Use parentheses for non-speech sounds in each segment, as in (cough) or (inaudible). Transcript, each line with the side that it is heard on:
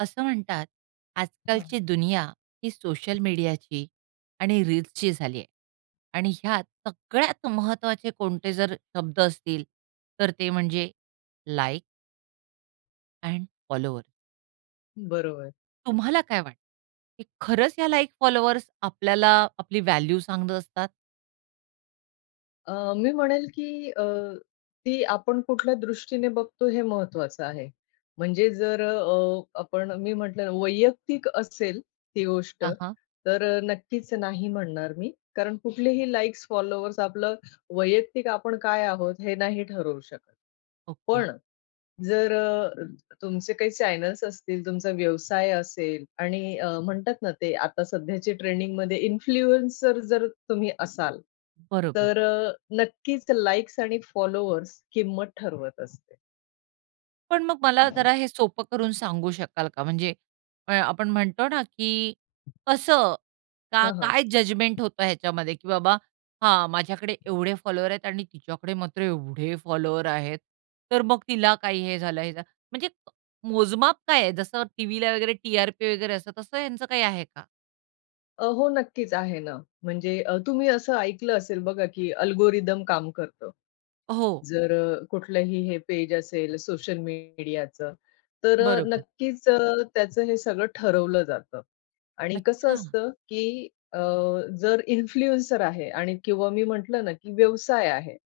right: असं म्हणतात,
left: हां,
right: आजकालची दुनिया ही सोशल मीडियाची आणि रील्सची झाली आहे. आणि ह्यात सगळ्यात महत्त्वाचे कोणते जर शब्द असतील, तर ते म्हणजे लाइक एंड फॉलोवर.
left: बरोबर.
right: तुम्हाला काय वाटतं, की खरंच ह्या लाइक फॉलोवर्स आपल्याला आपली व्हॅल्यू सांगत असतात?
left: मी म्हणेल की ती आपण कुठल्या दृष्टीने बघतो हे महत्वाचं आहे. म्हणजे जर आपण मी म्हटलं वैयक्तिक असेल ती गोष्ट,
right: हां, हां.
left: तर नक्कीच नाही म्हणणार मी. कारण कुठलेही लाइक्स, फॉलोवर्स आपलं वैयक्तिक आपण काय आहोत हे नाही ठरवू शकत.
right: ओके,
left: पण जर तुमचे काही चॅनल्स असतील, तुमचा व्यवसाय असेल आणि म्हणतात ना ते आता सध्याची ट्रेंडिंगमध्ये इन्फ्लुएन्सर जर तुम्ही असाल,
right: बरोबर.
left: तर नक्कीच लाइक्स आणि फॉलोअर्स किंमत ठरवत असते.
right: पण मग मला जरा हे सोपं करून सांगू शकाल का? म्हणजे आपण म्हणतो ना, की कसं का
left: हां, हां.
right: काय जजमेंट होतं ह्याच्यामध्ये, की बाबा हा माझ्याकडे एवढे फॉलोवर आहेत आणि तिच्याकडे मात्र एवढे फॉलोवर आहेत. तर मग तिला काही हे झालं, हे झालं. म्हणजे मोजमाप काय आहे? जसं टीव्हीला वगैरे टी-आर-पी वगैरे असतं, तसं यांचं काही आहे का?
left: हो, नक्कीच आहे ना. म्हणजे तुम्ही असं ऐकलं असेल बघा, की अल्गोरिदम काम करतं.
right: हो,
left: जर कुठलंही हे पेज असेल सोशल मीडियाचं, तर
right: बरोबर.
left: नक्कीच त्याचं हे सगळं ठरवलं जातं. आणि कसं
right: अच्छा,
left: असतं, की अ, जर इन्फ्लुएन्सर आहे आणि किंवा मी म्हटलं ना, की व्यवसाय आहे.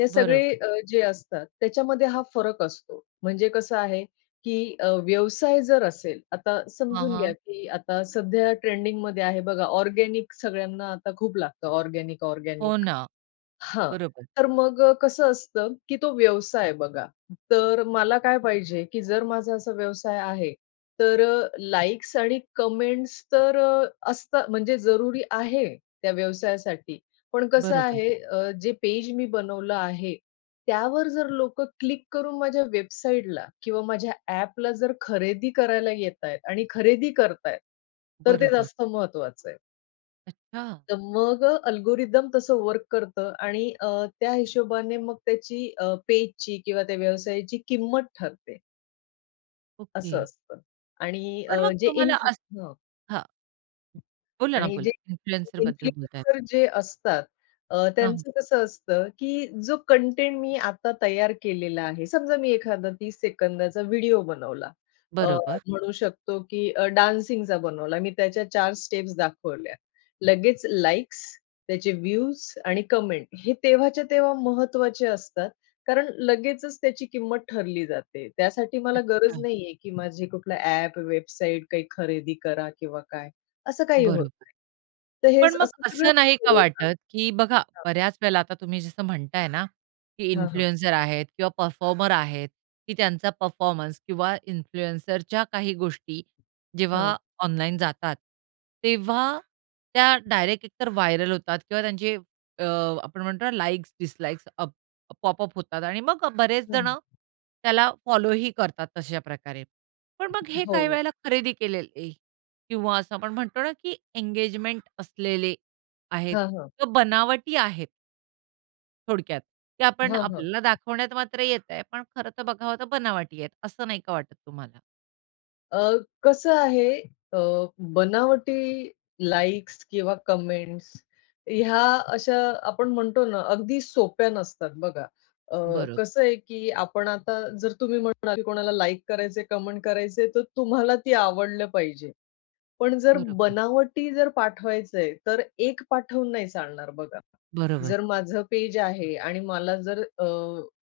left: हे सगळे
right: बरोबर.
left: जे असतात त्याच्यामध्ये हा फरक असतो. म्हणजे कसं आहे, की व्यवसाय जर असेल, आता
right: हां,
left: समजून घ्या,
right: हां.
left: की आता सध्या ट्रेंडिंगमध्ये आहे बघा ऑर्गेनिक सगळ्यांना आता खूप लागतं ऑर्गेनिक,
right: हो
left: ऑर्गेनिक.
right: ना.
left: हां.
right: बरोबर,
left: तर मग कसं असतं, की तो व्यवसाय बघा, तर मला काय पाहिजे, की जर माझा असा व्यवसाय आहे, तर आणि कमेंट्स तर असतात म्हणजे जरुरी आहे त्या व्यवसायासाठी. पण कसं
right: बरोबर,
left: आहे जे पेज मी बनवलं आहे, त्यावर जर लोकं क्लिक करून माझ्या वेबसाईटला किंवा माझ्या ॲपला जर खरेदी करायला येतायत आणि खरेदी करतायत, तर ते
right: बरोबर.
left: जास्त महत्वाचं आहे.
right: अच्छा,
left: तर मग अल्गोरिदम तसं वर्क करतं आणि त्या हिशोबाने मग त्याची पेजची किंवा त्या व्यवसायाची किंमत ठरते,
right: ओके.
left: असं असतं. आणि अ,
right: पण मग
left: जे
right: तुम्हाला
left: इन्फ्लु
right: हां. बोला ना,
left: आणि
right: बोला.
left: जे
right: इन्फ्लुएन्सरबद्दल बोलतायेत.
left: इन्फ्लुएन्सर जे असतात
right: हां, हां.
left: त्यांचं कसं असतं, की जो कंटेंट मी आता तयार केलेला आहे, समजा मी एखादा 30 सेकंदाचा व्हिडिओ बनवला. अ,
right: बरोबर.
left: म्हणू शकतो, की डान्सिंगचा बनवला. मी त्याच्या चार स्टेप्स दाखवल्या. लगेच लाइक्स, त्याचे व्ह्यूज आणि कमेंट हे तेव्हाच्या तेव्हा महत्त्वाचे असतात. कारण लगेचच त्याची किंमत ठरली जाते. त्यासाठी मला गरज
right: अच्छा.
left: नाहीये, की माझी कुठला ॲप, वेबसाईट काही खरेदी करा किंवा काय, असं काही होत
right: बरोबर.
left: तर हे
right: पण
left: असं
right: मग
left: सगळं
right: असं नाही का वाटत, की बघा बऱ्याच वेळेला आता तुम्ही जसं म्हणताय ना, की
left: हां, हां, हां,
right: इन्फ्लुएन्सर आहेत किंवा परफॉर्मर आहेत, की त्यांचा परफॉर्मन्स किंवा इन्फ्लुएन्सरच्या काही गोष्टी जेव्हा ऑनलाईन जातात, तेव्हा त्या डायरेक्ट एकतर व्हायरल होतात किंवा त्यांचे अ, आपण म्हणतो ना लाइक्स, पॉपअप होतात आणि मग बरेच
left: हां,
right: जण
left: हां,
right: त्याला फॉलोही करतात तशा प्रकारे. पण मग हे
left: हो,
right: काही
left: हो.
right: वेळेला खरेदी केलेले किंवा असं आपण म्हणतो ना, की एंगेजमेंट असलेले आहेत
left: हां, हां,
right: किंवा बनावटी आहेत थोडक्यात. ते आपण
left: हां, हां.
right: आपल्याला दाखवण्यात मात्र येत आहे, पण खरं तर बघावं तर बनावटी आहेत, असं नाही का वाटत तुम्हाला?
left: अ, कसं आहे अ, बनावटी लाइक्स किंवा कमेंट्स ह्या अशा आपण म्हणतो ना, अगदी सोप्या नसतात बघा. अ,
right: बरोबर,
left: कसं आहे की आपण आता जर तुम्ही म्हणाल, की कोणाला लाइक करायचंय, कमेंट करायचंय, तर तुम्हाला ती आवडलं पाहिजे. पण जर
right: बरोबर,
left: बनावटी जर पाठवायचंय, तर एक पाठवून नाही चालणार बघा.
right: बरोबर.
left: जर माझं पेज आहे आणि मला जर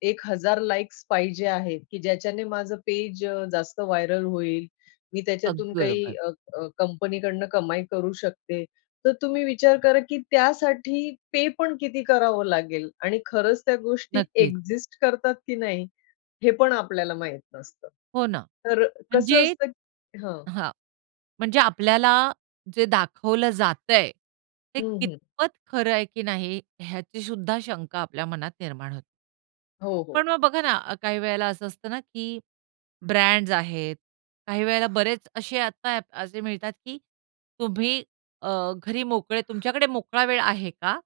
left: 1000 लाइक्स पाहिजे आहेत, की ज्याच्याने माझं पेज जास्त व्हायरल होईल. मी त्याच्यातून
right: अगदी
left: काही
right: बरोबर.
left: अ, अ, कंपनीकडनं कमाई करू शकते. तर तुम्ही विचार करा, की त्यासाठी पे पण किती करावं लागेल आणि खरंच त्या गोष्टी
right: नक्कीच.
left: एक्झिस्ट करतात की नाही, हे पण आपल्याला माहीत नसतं.
right: हो ना.
left: तर
right: म्हणजे
left: कसं असतं हां.
right: हां. म्हणजे आपल्याला जे दाखवलं जातंय, ते
left: हं, हं.
right: कितपत खरं आहे की नाही ह्याची सुद्धा शंका आपल्या मनात निर्माण होते.
left: हो, हो.
right: पण मग बघा ना, काही वेळेला असं असतं ना, की ब्रँड्स आहेत. काही वेळेला बरेच असे आता ॲप असे मिळतात, की तुम्ही अ, घरी मोकळे तुमच्याकडे मोकळा वेळ आहे का?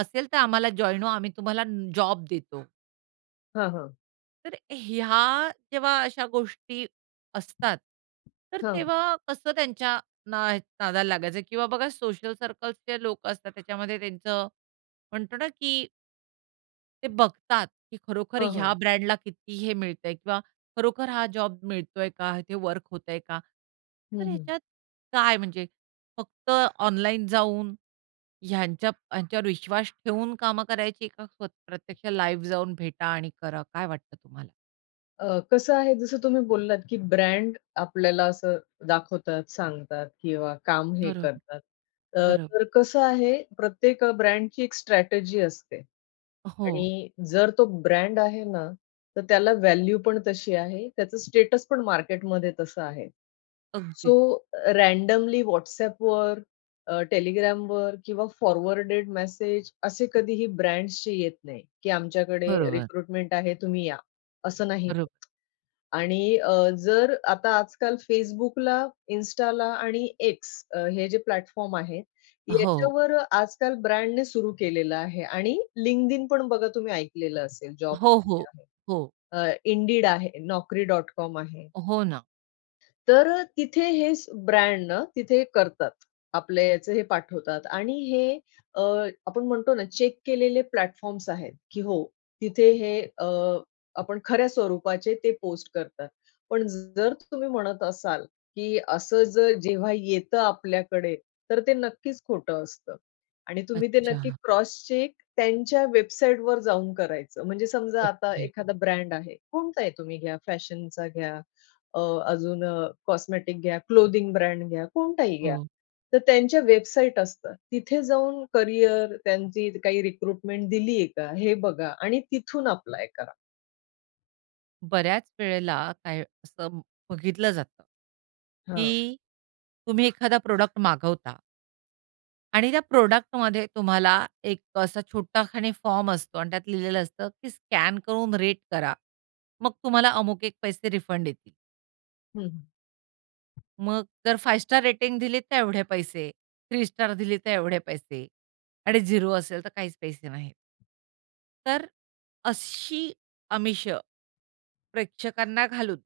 right: असेल तर आम्हाला जॉइन व्हा, आम्ही तुम्हाला जॉब देतो.
left: हां, हां.
right: तर ह्या जेव्हा अशा गोष्टी असतात, तर
left: हां.
right: तेव्हा कसं त्यांच्या ना नादाला लागायचं किंवा बघा सोशल सर्कल्सचे लोक असतात त्याच्यामध्ये त्यांचं म्हणतो ना, की ते बघतात, की खरोखर
left: हां,
right: ह्या
left: हां.
right: ब्रँडला किती हे मिळतंय किंवा खरोखर हा जॉब मिळतोय का? ते वर्क होतंय का?
left: हं,
right: तर
left: हं.
right: ह्याच्यात काय म्हणजे फक्त ऑनलाईन जाऊन ह्यांच्यावर विश्वास ठेवून कामं करायची का प्रत्यक्ष लाईव्ह जाऊन भेटा आणि करा? काय वाटतं तुम्हाला?
left: कसं आहे, जसं तुम्ही बोललात, की ब्रँड आपल्याला असं दाखवतात, सांगतात किंवा काम हे
right: बरोबर,
left: करतात. अ,
right: बरोबर.
left: तर कसं आहे, प्रत्येक ब्रँडची एक स्ट्रॅटेजी असते
right: हो,
left: आणि जर तो ब्रँड आहे ना, तर त्याला व्हॅल्यू पण तशी आहे. त्याचं स्टेटस पण मार्केटमध्ये तसं आहे. सो
right: अगदीच.
left: रँडमली WhatsAppवर, अ, किंवा फॉरवर्डेड मेसेज असे कधीही ब्रँड्सचे येत नाही, की आमच्याकडे
right: बरोबर,
left: रिक्रुटमेंट आहे, तुम्ही या. असं नाही.
right: बरोबर.
left: आणि जर आता आजकाल Facebookला, Instaला आणि एक्स, हे जे प्लॅटफॉर्म आहेत,
right: हो.
left: याच्यावर आजकाल ब्रँडने सुरू केलेलं आहे आणि LinkedIn पण बघा तुम्ही ऐकलेलं असेल
right: हो, हो.
left: जॉबसाठी आहे.
right: हो.
left: अ, Indeed आहे, Naukri.com आहे.
right: हो ना.
left: तर तिथे हे ब्रँड ना तिथे करतात. आपल्या याचे हे पाठवतात आणि हे अ, आपण म्हणतो ना चेक केलेले प्लॅटफॉर्म्स आहेत, की हो तिथे हे आपण खऱ्या स्वरूपाचे ते पोस्ट करतात. पण जर तुम्ही म्हणत असाल, की असं जर जेव्हा येतं आपल्याकडे, तर ते नक्कीच खोटं असतं आणि तुम्ही ते
right: अच्छा.
left: नक्की क्रॉस चेक त्यांच्या वेबसाईटवर जाऊन करायचं. म्हणजे समजा आता
right: वेबसाईट.
left: एखादा ब्रँड आहे, कोणताही तुम्ही घ्या, फॅशनचा घ्या अ, अजून कॉस्मेटिक घ्या, क्लोथिंग ब्रँड घ्या, कोणताही घ्या.
right: हो.
left: तर त्यांच्या वेबसाईट असतात. तिथे जाऊन करियर, त्यांची काही रिक्रुटमेंट दिली आहे का, हे बघा आणि तिथून अप्लाय करा.
right: बऱ्याच वेळेला काय असं बघितलं जातं,
left: हां.
right: की तुम्ही एखादा प्रॉडक्ट मागवता आणि त्या प्रॉडक्टमध्ये तुम्हाला एक असा छोटाखानी फॉर्म असतो आणि त्यात लिहिलेलं असतं, की स्कॅन करून रेट करा. मग तुम्हाला अमुक एक पैसे रिफंड येतील.
left: हं, हं.
right: मग जर 5 स्टार रेटिंग दिली तर एवढे पैसे, 3 स्टार दिली तर एवढे पैसे आणि 0 असेल तर काहीच पैसे नाहीत. तर अशी आमिष प्रेक्षकांना घालून.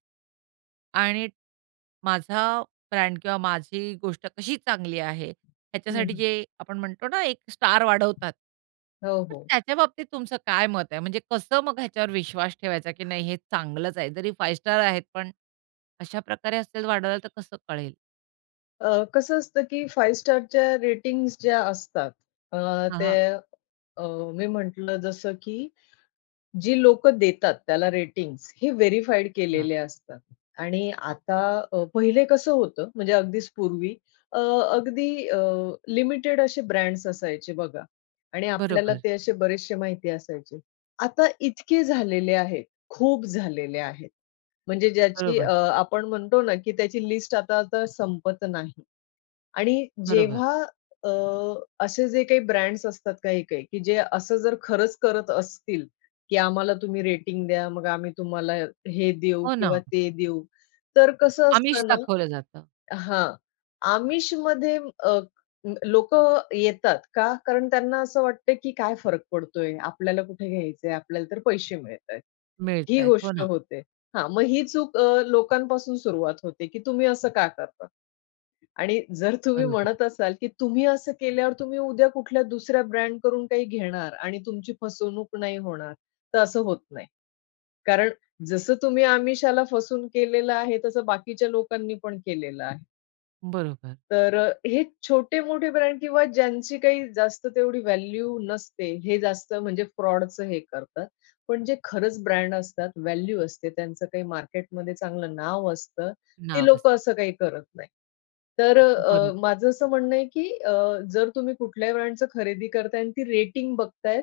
right: आणि माझा ब्रँड किंवा माझी गोष्ट कशी चांगली आहे,
left: हं,
right: ह्याच्यासाठी
left: हं.
right: जे आपण म्हणतो ना, एक स्टार वाढवतात.
left: हो,
right: तर
left: हो.
right: त्याच्या बाबतीत तुमचं काय मत आहे? म्हणजे कसं मग ह्याच्यावर विश्वास ठेवायचा, की नाही हे चांगलंच आहे? जरी 5 स्टार आहेत, पण अशा प्रकारे असेल वाढवलं तर कसं कळेल?
left: कसं असतं की 5 स्टारच्या रेटिंग्ज ज्या असतात, अ,
right: हां,
left: ते
right: हां.
left: अ, मी म्हटलं जसं की जी लोक देतात त्याला रेटिंग्स हे व्हेरिफाईड
right: हां.
left: केलेले असतात. आणि आता पहिले कसं होतं म्हणजे अगदीच पूर्वी अ, अगदी लिमिटेड असे ब्रँड्स असायचे बघा आणि आपल्याला
right: बरोबर,
left: ते असे बरेचसे माहिती असायचे. आता इतके झालेले आहेत, खूप झालेले आहेत. म्हणजे ज्याची
right: बरोबर,
left: आपण म्हणतो ना, की त्याची लिस्ट आता आता संपत नाही. आणि
right: बरोबर.
left: जेव्हा अ, असे जे काही ब्रँड्स असतात काही-काही, की जे असं जर खरंच करत असतील, की आम्हाला तुम्ही रेटिंग द्या, मग आम्ही तुम्हाला हे देऊ
right: हो ना.
left: किंवा ते देऊ. तर कसं
right: आमिष
left: असतं ना
right: दाखवलं जातं.
left: हां, आमिषमध्ये अ, लोकं येतात का? कारण त्यांना असं वाटतं, की काय फरक पडतोय? आपल्याला कुठे घ्यायचंय? आपल्याला तर पैसे मिळतायत. ही
right: मिळतायत. हो
left: गोष्ट
right: ना.
left: होते. हां, मग ही चूक लोकांपासून सुरुवात होते, की तुम्ही असं का करता? आणि जर तुम्ही
right: बरोबर,
left: म्हणत असाल, की तुम्ही असं केल्यावर तुम्ही उद्या कुठल्या दुसऱ्या ब्रँडकडून काही घेणार आणि तुमची फसवणूक नाही होणार, तर असं होत नाही. कारण जसं तुम्ही आमिषाला फसून केलेलं आहे, तसं बाकीच्या लोकांनी पण केलेलं आहे.
right: बरोबर.
left: तर हे छोटे-मोठे ब्रँड किंवा ज्यांची काही जास्त तेवढी व्हॅल्यू नसते, हे जास्त म्हणजे फ्रॉडचं हे करतात. पण जे खरंच ब्रँड असतात, व्हॅल्यू असते, त्यांचं काही मार्केटमध्ये चांगलं नाव असतं, ती
right: नाव असतं.
left: लोकं असं काही करत नाही. तर
right: बरोबर,
left: माझं असं म्हणणं आहे, की जर तुम्ही कुठल्याही ब्रँडचं खरेदी करताय आणि ती रेटिंग बघताय,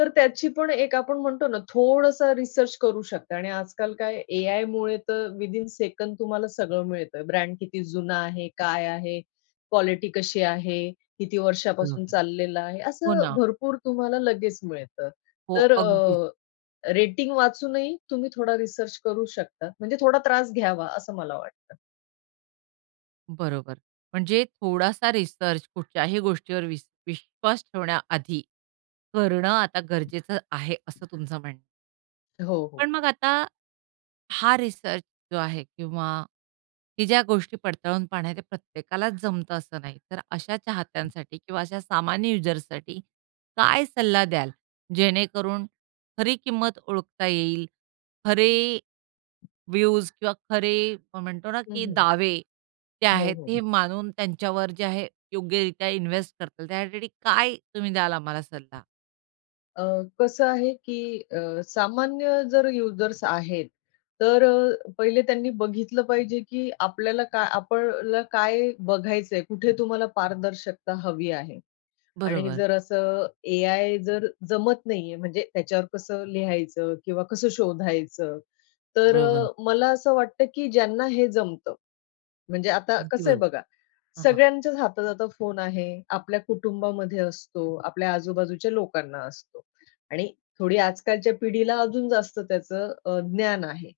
left: तर त्याची पण एक आपण म्हणतो ना, थोडासा रिसर्च करू शकता आणि आजकाल काय एआयमुळे तर विदिन सेकंद तुम्हाला सगळं मिळतंय. ब्रँड किती जुना आहे, काय आहे, क्वालिटी कशी आहे, किती वर्षापासून
right: बरोबर.
left: चाललेलं आहे,
right: हो ना.
left: असं भरपूर तुम्हाला लगेच मिळतं.
right: हो,
left: तर
right: अगदीच.
left: रेटिंग वाचूनही तुम्ही थोडा रिसर्च करू शकता. म्हणजे थोडा त्रास घ्यावा असं मला वाटतं.
right: बरोबर. म्हणजे थोडासा रिसर्च कुठच्याही गोष्टीवर विश्वास ठेवण्याआधी करणं आता गरजेचं आहे, असं तुमचं म्हणणं
left: हो, हो.
right: पण मग आता हा रिसर्च जो आहे किंवा ही ज्या गोष्टी पडताळून पाहण्या ते प्रत्येकालाच जमतं असं नाही. तर अशा चाहत्यांसाठी किंवा अशा सामान्य युजर्ससाठी काय सल्ला द्याल? जेणेकरून खरी किंमत ओळखता येईल, खरे व्ह्यूज किंवा खरे म्हणतो ना, की
left: हं,
right: दावे ते
left: हो,
right: आहेत
left: हो.
right: ते मानून त्यांच्यावर जे आहे योग्यरित्या इन्व्हेस्ट करता त्यासाठी काय तुम्ही द्याल आम्हाला सल्ला?
left: अ, कसं आहे, की सामान्य जर युजर्स आहेत, तर पहिले त्यांनी बघितलं पाहिजे, की आपल्याला काय बघायचंय, कुठे तुम्हाला पारदर्शकता हवी आहे. आणि
right: बरोबर,
left: जर असं एआय जर जमत नाहीये, म्हणजे त्याच्यावर कसं लिहायचं किंवा कसं शोधायचं? तर
right: बरोबर.
left: मला असं वाटतं की ज्यांना हे जमतं, म्हणजे आता
right: अगदी
left: कसं आहे
right: बरोबर.
left: बघा,
right: हां, हां.
left: सगळ्यांच्याच हातात आता फोन आहे. आपल्या कुटुंबामध्ये असतो, आपल्या आजूबाजूच्या लोकांना असतो आणि थोडी आजकालच्या पिढीला अजून जास्त त्याचं ज्ञान आहे.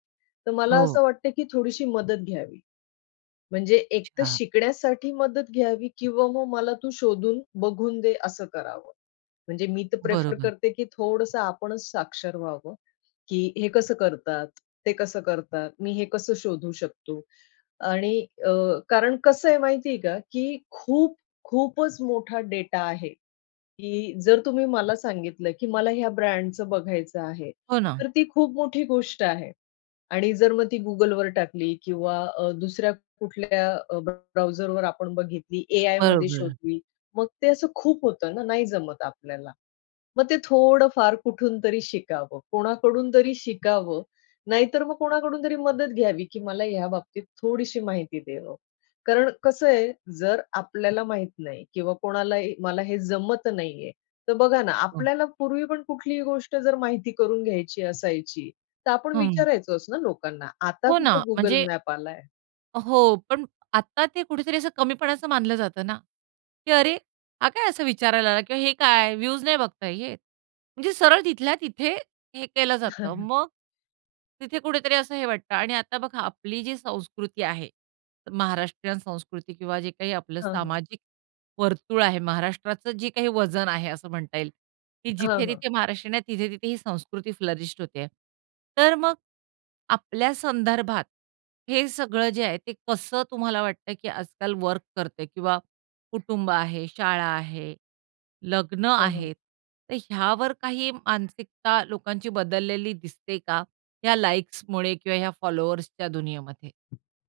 left: तर मला
right: हो.
left: असं वाटतं की थोडीशी मदत घ्यावी. म्हणजे एक तर
right: अच्छा.
left: शिकण्यासाठी मदत घ्यावी किंवा मग मला तू शोधून बघून दे असं करावं. म्हणजे मी तर प्रेफर
right: बरोबर.
left: करते, की थोडंसं आपणच साक्षर व्हावं, की हे कसं करतात? ते कसं करतात? मी हे कसं शोधू शकतो? आणि अ, कारण कसं आहे माहिती आहे का, की खूप, खूपच मोठा डेटा आहे, की जर तुम्ही मला सांगितलं, की मला ह्या ब्रँडचं बघायचं आहे,
right: हो ना.
left: तर ती खूप मोठी गोष्ट आहे. आणि जर मग ती Googleवर टाकली किंवा दुसऱ्या कुठल्या ब्राउझरवर आपण बघितली, एआयमध्ये
right: बरोबर.
left: शोधली, मग ते असं खूप होतं ना, नाही जमत आपल्याला. मग ते थोडं फार कुठून तरी शिकावं, कोणाकडून तरी शिकावं. नाहीतर मग कोणाकडून तरी मदत घ्यावी, की मला ह्या बाबतीत थोडीशी माहिती दे हो. कारण कसं आहे, जर आपल्याला माहीत नाही किंवा कोणाला मला हे जमत नाहीये, तर बघा ना,
right: हो.
left: आपल्याला पूर्वी पण कुठलीही गोष्ट जर माहिती करून घ्यायची असायची, तर आपण
right: हं.
left: विचारायचोच ना लोकांना. आता
right: हो ना.
left: कुठे Google
right: म्हणजे
left: मॅप आलाय.
right: हो, पण आता ते कुठेतरी असं कमीपणाचं मानलं जातं ना, की "अरे, हा काय असं विचारायला आला?" किंवा "हे काय? व्ह्यूज नाही बघता येत." म्हणजे सरळ तिथल्या तिथे हे केलं जातं.
left: (laughs)
right: मग तिथे कुठेतरी असं हे वाटतं आणि आता बघा आपली जी संस्कृती आहे, महाराष्ट्रीयन संस्कृती किंवा जे काही आपलं
left: हां, हां.
right: सामाजिक वर्तुळ आहे, महाराष्ट्राचं जे काही वजन आहे असं म्हणता येईल, की
left: हां, हां.
right: जिथे-तिथे महाराष्ट्रीयन आहे, तिथे-तिथे ही संस्कृती फ्लरिश्ड होते आहे. तर मग आपल्या संदर्भात हे सगळं जे आहे, ते कसं तुम्हाला वाटतं की आजकाल वर्क करतंय किंवा कुटुंब आहे, शाळा आहे, लग्न
left: हां,
right: आहेत, तर ह्यावर काही मानसिकता लोकांची बदललेली दिसते का? या लाइक्समुळे किंवा ह्या फॉलोअर्सच्या दुनियेमध्ये?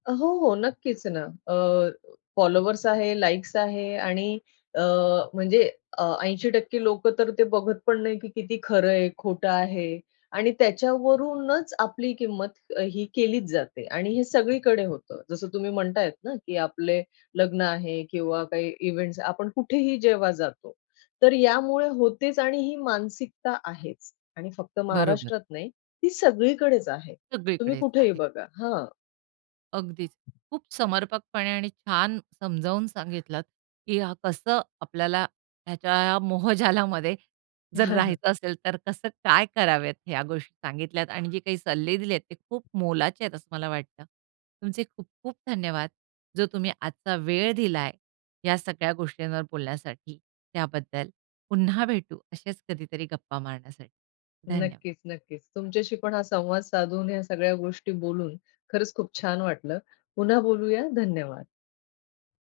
left: हो, हो. नक्कीच ना. फॉलोवर्स आहे, लाइक्स आहे आणि अ, म्हणजे 80% लोकं तर ते बघत पण नाही, की किती खरं आहे, खोटं आहे आणि त्याच्यावरूनच आपली किंमत ही केलीच जाते आणि हे सगळीकडे होतं. जसं तुम्ही म्हणतायत ना, की आपले लग्न आहे किंवा काही इव्हेंट्स आपण कुठेही जेव्हा जातो. तर यामुळे होतेच आणि ही मानसिकता आहेच आणि फक्त
right: बरोबर,
left: महाराष्ट्रात नाही, ती सगळीकडेच आहे. तुम्ही
right: सगळीकडेच
left: कुठेही
right: आहे.
left: बघा. हां.
right: अगदीच. खूप समर्पकपणे आणि छान समजावून सांगितलात, की हा कसं आपल्याला ह्याच्या ह्या मोहजालामध्ये जर
left: (laughs)
right: राहायचं असेल, तर कसं काय कराव्यात ह्या गोष्टी सांगितल्यात आणि जे काही सल्ले दिलेत ते खूप मोलाचे आहेत असं मला वाटतं. तुमचे खूप खूप धन्यवाद. जो तुम्ही आजचा वेळ दिलाय या सगळ्या गोष्टींवर बोलण्यासाठी त्याबद्दल. पुन्हा भेटू अशाच कधीतरी गप्पा मारण्यासाठी. धन्यवाद.
left: नक्कीच, नक्कीच. तुमच्याशी पण हा संवाद साधून, ह्या सगळ्या गोष्टी बोलून खरंच खूप छान वाटलं. पुन्हा बोलूया. धन्यवाद.